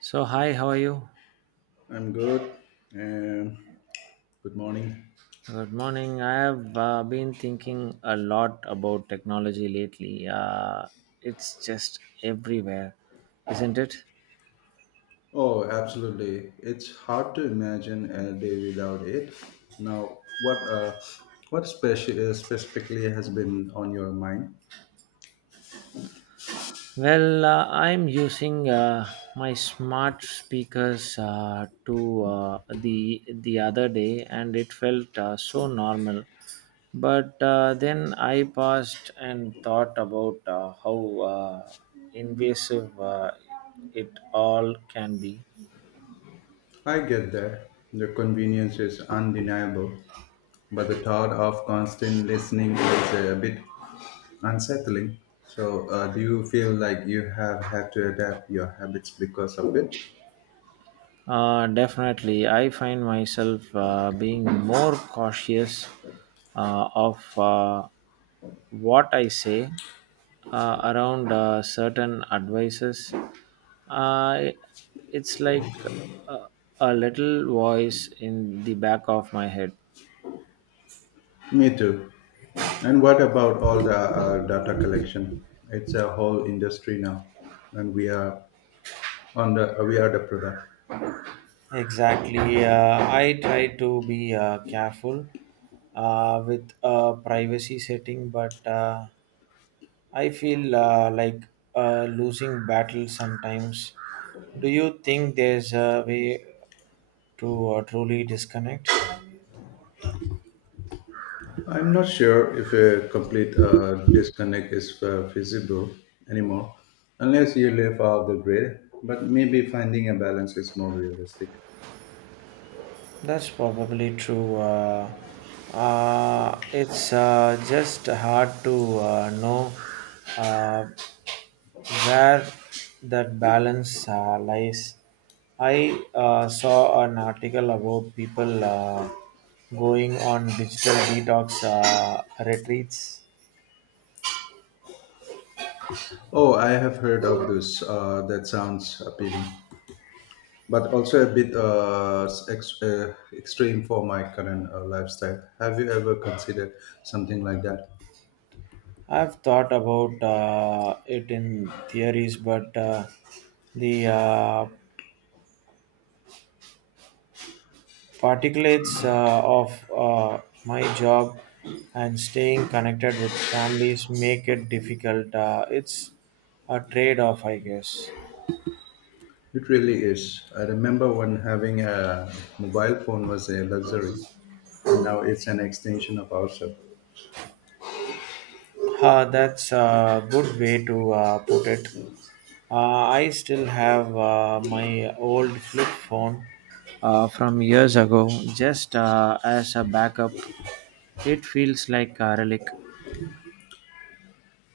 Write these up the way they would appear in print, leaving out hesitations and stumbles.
So, hi, how are you? I'm good. Um, Good morning. Good morning. I have been thinking a lot about technology lately. It's just everywhere, isn't it? Oh, absolutely. It's hard to imagine a day without it. Now, what specifically has been on your mind? Well, I'm using my smart speakers to the other day, and it felt so normal. But then I paused and thought about how uh, invasive it all can be. I get that the convenience is undeniable, but the thought of constant listening is a bit unsettling. So, do you feel like you have had to adapt your habits because of it? Definitely, I find myself being more cautious of what I say around certain advices. Uh, it's like a, a little voice in the back of my head. Me too. And what about all the data collection? It's a whole industry now, and we are the product. Exactly. I try to be careful with privacy setting, but. I feel like losing battles sometimes. Do you think there's a way to truly disconnect? I'm not sure if a complete disconnect is feasible anymore, unless you live off the grid. But maybe finding a balance is more realistic. That's probably true. It's just hard to know uh, where that balance lies. I saw an article about people going on digital detox retreats. Oh, I have heard of this. That sounds appealing, but also a bit extreme for my current lifestyle. Have you ever considered something like that? I've thought about it in theories, but the particulates of my job and staying connected with families make it difficult. It's a trade off, I guess. It really is. I remember when having a mobile phone was a luxury, and now it's an extension of ourselves. That's a good way to put it. I still have my old flip phone from years ago, just as a backup. It feels like a relic.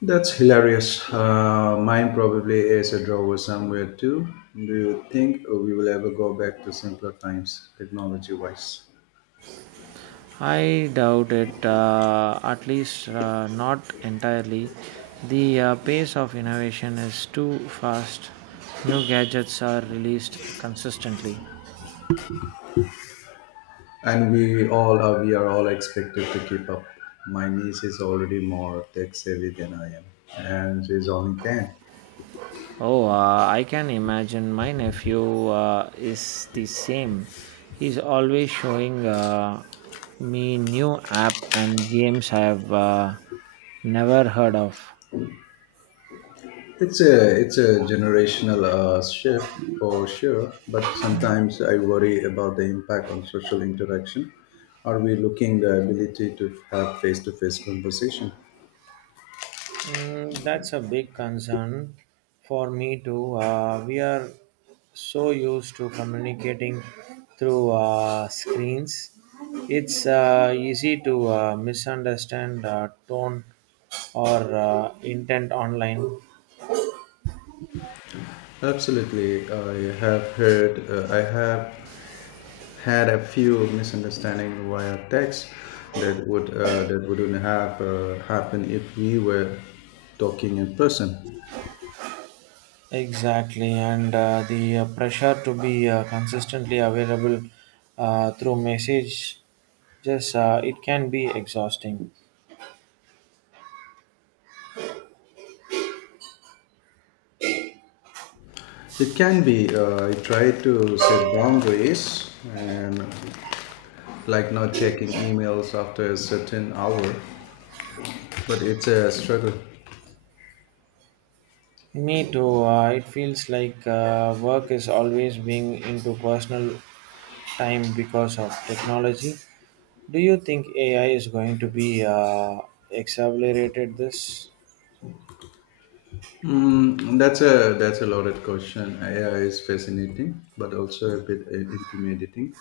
That's hilarious. Mine probably is a drawer somewhere too. Do you think we will ever go back to simpler times, technology wise? I doubt it, at least not entirely. The pace of innovation is too fast. New gadgets are released consistently. And we are all expected to keep up. My niece is already more tech savvy than I am, and she's only 10. Oh, I can imagine my nephew is the same. He's always showing me new app and games I have never heard of. It's a generational shift for sure, but sometimes I worry about the impact on social interaction. Are we looking the ability to have face-to-face conversation? That's a big concern for me too. We are so used to communicating through screens. It's easy to misunderstand tone or intent online. Absolutely, I have had a few misunderstandings via text that wouldn't have happened if we were talking in person. Exactly, and the pressure to be consistently available through message, just it can be exhausting. It can be. I try to set boundaries and like not checking emails after a certain hour, but it's a struggle. Me too. It feels like work is always being into personal time because of technology. Do you think AI is going to be accelerated this? That's a loaded question. AI is fascinating, but also a bit intimidating.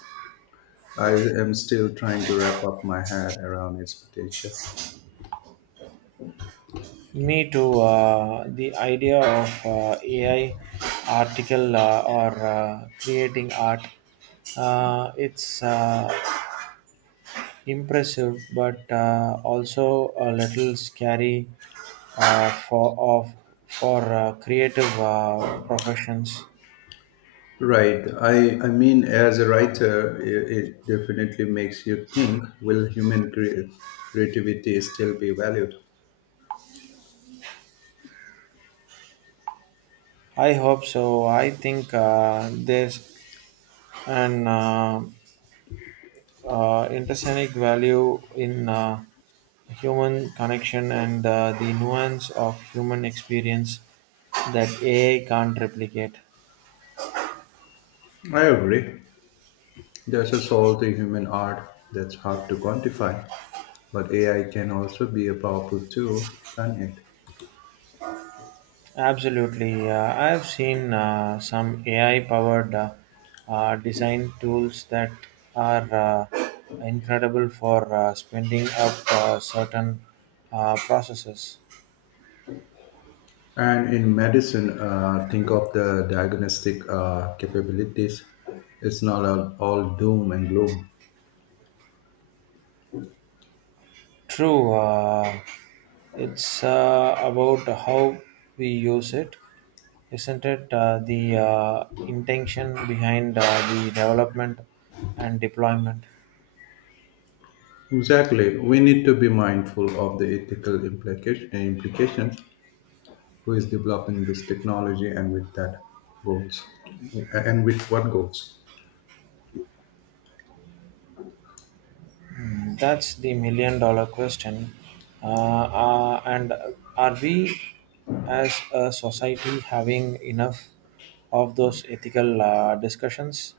I am still trying to wrap up my head around its potential. Me too. The idea of AI article or creating art, it's Impressive, but also a little scary uh, for of for creative professions. Right. I mean, as a writer, it definitely makes you think. Will creativity still be valued? I hope so. I think there's an intrinsic value in human connection and the nuance of human experience that AI can't replicate. I agree. There's a soul to human art that's hard to quantify, but AI can also be a powerful tool, can't it? Absolutely. I've seen some AI powered design tools that are uh, incredible for spending up certain processes. And in medicine, think of the diagnostic capabilities. It's not all doom and gloom. True, it's about how we use it, isn't it? The intention behind the development and deployment. Exactly. We need to be mindful of the ethical implications who is developing this technology and with that goals. And with what goals. That's the million dollar question. And are we as a society having enough of those ethical discussions?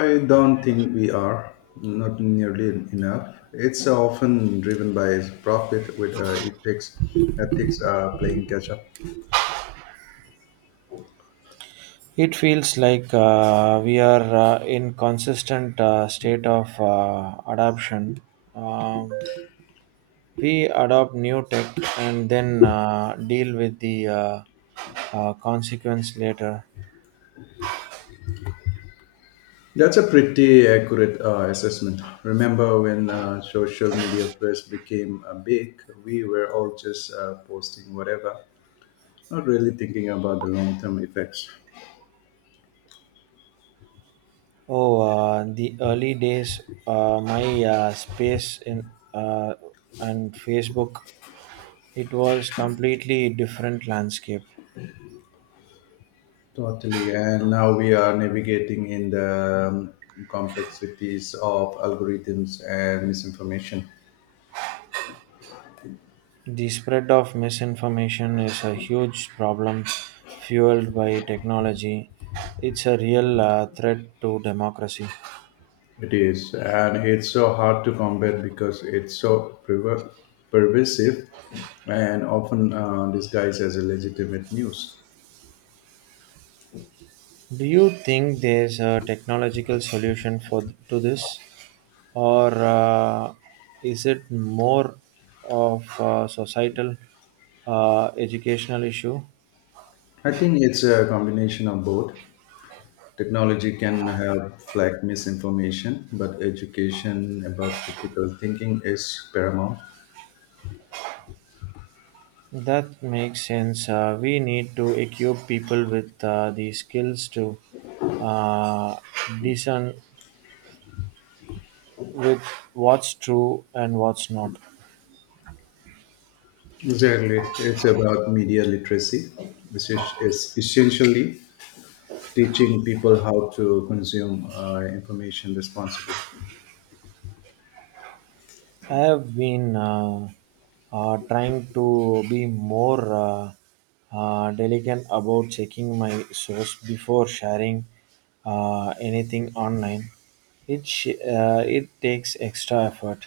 I don't think we are, not nearly enough. It's often driven by profit, with ethics playing catch up. It feels like we are in consistent state of adoption. Um, we adopt new tech and then deal with the consequence later. That's a pretty accurate assessment. Remember when social media first became big, we were all just posting whatever, not really thinking about the long term effects. Oh, the early days, my space in and Facebook, it was completely different landscape. Totally. And now we are navigating in the complexities of algorithms and misinformation. The spread of misinformation is a huge problem fueled by technology. It's a real threat to democracy. It is, and it's so hard to combat because it's pervasive and often disguised as a legitimate news. Do you think there's a technological solution for to this, or is it more of a societal, educational issue? I think it's a combination of both. Technology can help flag misinformation, but education about critical thinking is paramount. That makes sense. We need to equip people with the skills to uh, discern with what's true and what's not. Exactly. It's about media literacy, which is essentially teaching people how to consume information responsibly. I have been trying to be more delicate about checking my source before sharing anything online. It takes extra effort.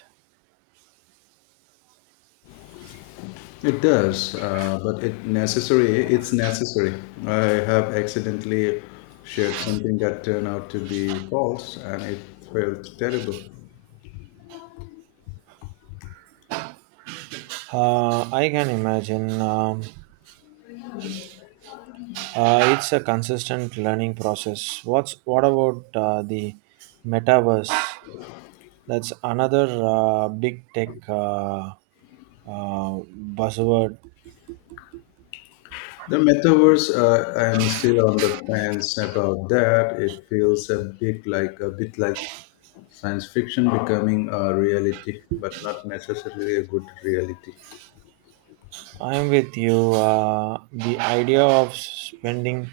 It does, but it necessary. It's necessary. I have accidentally shared something that turned out to be false, and it felt terrible. I can imagine it's a consistent learning process. What about the metaverse? That's another big tech uh, buzzword. The metaverse, I am still on the fence about that. It feels a bit like science fiction becoming a reality, but not necessarily a good reality. I'm with you. The idea of spending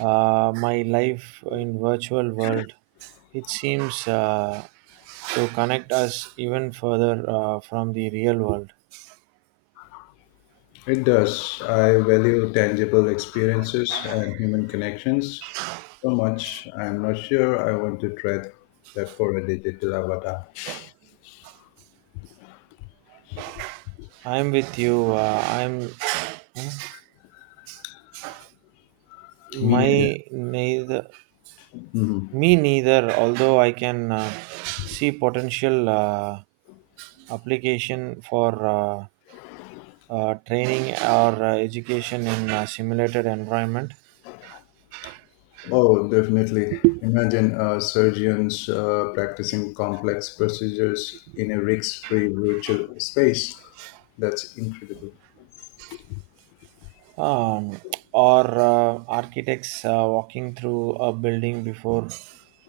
my life in virtual world, it seems to connect us even further from the real world. It does. I value tangible experiences and human connections so much. I'm not sure I want to trade that for a digital avatar. I'm with you. I'm Me neither. my neither me neither. Although I can see potential application for training or education in a simulated environment. Oh, definitely. Imagine surgeons practicing complex procedures in a risk free virtual space. That's incredible. um, or architects walking through a building before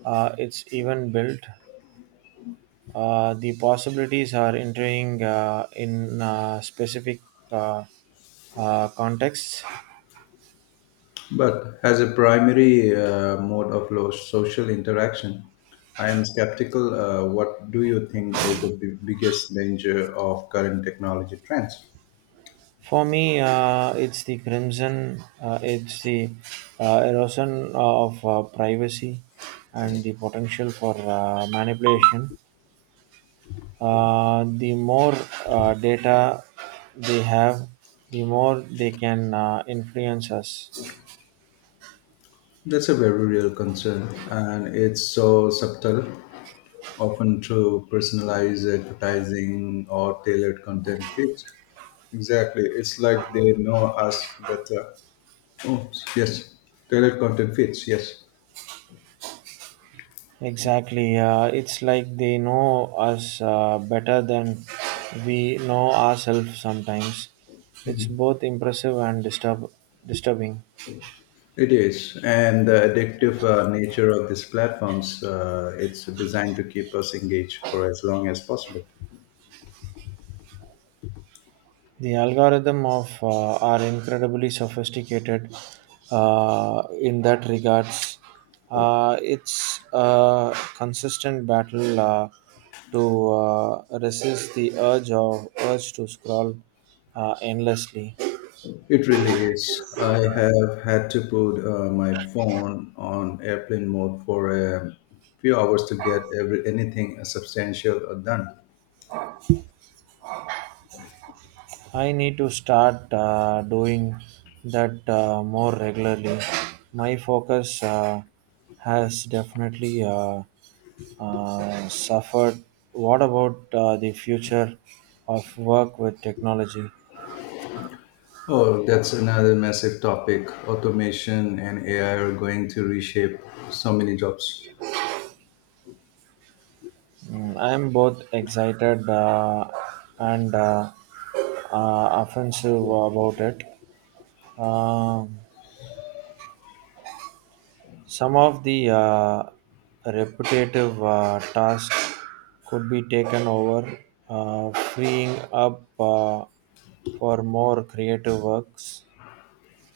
it's even built. The possibilities are entering in specific uh, contexts. But as a primary social interaction, I am skeptical. What do you think is the biggest danger of current technology trends? For me, it's the erosion of privacy and the potential for manipulation. The more data they have, the more they can influence us. That's a very real concern, and it's so subtle, often through personalized advertising or tailored content feeds. Exactly, it's like they know us better. Oh, yes, tailored content feeds, yes. Exactly. It's like they know us better than we know ourselves sometimes. It's both impressive and disturbing. It is, and the addictive nature of these platforms, it's designed to keep us engaged for as long as possible. The algorithm of are incredibly sophisticated in that regards. It's a consistent battle to resist the urge to scroll endlessly. It really is. I have had to put my phone on airplane mode for a few hours to anything substantial done. I need to start doing that more regularly. My focus has definitely suffered. What about the future of work with technology? Oh, that's another massive topic. Automation and AI are going to reshape so many jobs. I'm both excited and offensive about it. Um Some of the repetitive tasks could be taken over, freeing up for more creative works.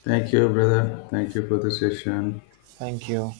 Thank you, brother. Thank you for the session. Thank you.